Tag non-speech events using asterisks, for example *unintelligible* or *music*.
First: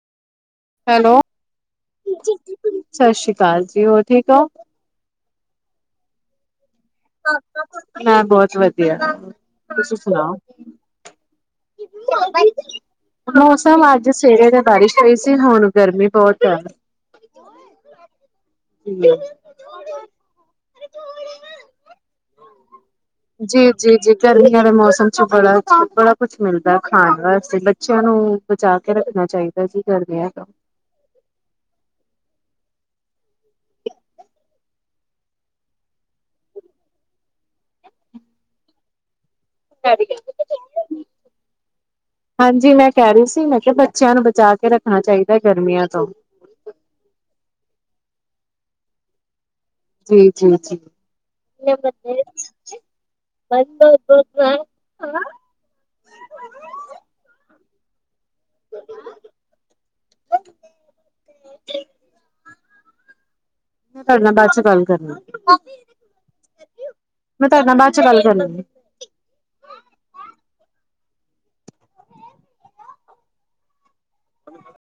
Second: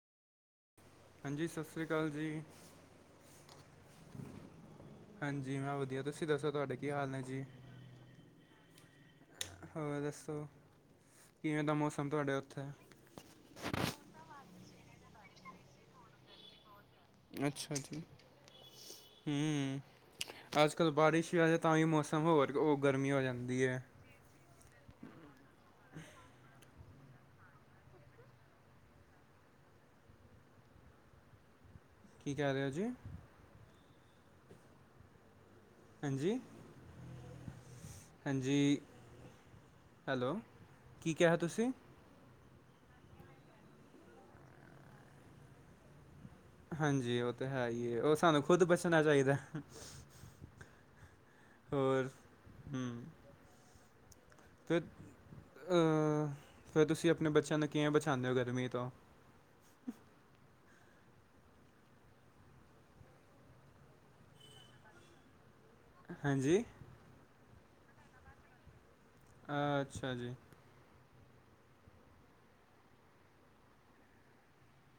Hello, ਹਾਂਜੀ ਸਤਿ ਸ਼੍ਰੀ ਅਕਾਲ ਜੀ ਸਤਿ ਸ੍ਰੀ ਅਕਾਲ ਜੀ, ਹੋਰ ਠੀਕ ਓ? ਹਾਂਜੀ, ਮੈਂ ਵਧੀਆ, ਤੁਸੀਂ ਦੱਸੋ ਤੁਹਾਡੇ ਕੀ ਹਾਲ ਨੇ ਜੀ ਮੈਂ ਬਹੁਤ ਵਧੀਆ, ਤੁਸੀਂ ਹੋਰ ਸੁਣਾਓ? ਦੱਸੋ ਕਿਵੇਂ ਦਾ ਮੌਸਮ ਤੁਹਾਡੇ ਓਥੇ? ਪਡੂਰ ਸਾਹਬ ਅੱਜ ਸਵੇਰੇ ਤੇ ਬਾਰਿਸ਼ ਪਈ ਸੀ, ਹੁਣ ਗਰਮੀ ਬੋਤ ਜਾਦਾ। ਅੱਛਾ ਜੀ, ਹੂ, ਹੂ ਅੱਜ -ਕੱਲ ਬਾਰਿਸ਼ ਵੀ ਆਜੇ ਤਾਂ ਵੀ ਮੌਸਮ ਸਗੋ ਹੋਰ ਓਹ ਗਰਮੀ ਹੋ ਜਾਂਦੀ ਜੀ, ਆ। ਜੀ, ਜੀ ਗਰਮੀਆਂ ਵਾਲੇ ਮੌਸਮ ਚ ਬੜਾ ਕੁਛ -ਬੜਾ ਕੁਛ ਮਿਲਦਾ ਖਾਣ ਵਾਸਤੇ, ਬੱਚਿਆਂ ਨੂੰ ਬਚਾ ਕੇ ਰੱਖਣਾ ਚਾਈਦਾ। ਜੀ ਕਰਦੇ ਆ ਕੰਮ। ਕੀ ਕਹਿ ਰਹੇ ਹੋ ਜੀ ਹਾਂਜੀ ਹਾਂਜੀ ਹੈਲੋ ਕੀ ਕਿਹਾ ਤੁਸੀਂ ਹਾਂਜੀ ਮੈਂ ਕਹਿ ਰਹੀ ਸੀ ਮੈਂ ਕਿਹਾ ਬੱਚਿਆਂ ਨੂੰ ਬਚਾ ਕੇ ਰੱਖਣਾ ਚਾਹੀਦਾ ਗਰਮੀਆਂ ਤੋਂ ਹਾਂਜੀ ਉਹ ਤੇ ਹੈ ਹੀ ਉਹ ਸਾਨੂੰ ਖੁਦ ਬਚਣਾ ਚਾਹੀਦਾ ਜੀ ਜੀ ਜੀ ਹੋਰ ਹੂੰ ਬ *unintelligible* ਅ ਫਿਰ ਤੁਸੀਂ ਆਪਣੇ ਬੱਚਿਆਂ ਨੂੰ ਕਿਵੇ ਬਛਾਉਂਦੇ ਹੋ ਗਰਮੀਆਂ ਤੋਂ *inaudible* ਮੈਂ ਤੁਹਾਡੇ ਨਾਲ ਬਾਅਦ 'ਚੋਂ ਗੱਲ ਕਰਨੀ ਹਾਂਜੀ ਮੈਂ ਤੁਹਾਡੇ ਨਾਲ ਬਾਅਦ 'ਚੋਂ ਗੱਲ ਕਰਾਂਗੀ ਆ ਅੱਛਾ ਜੀ *inaudible*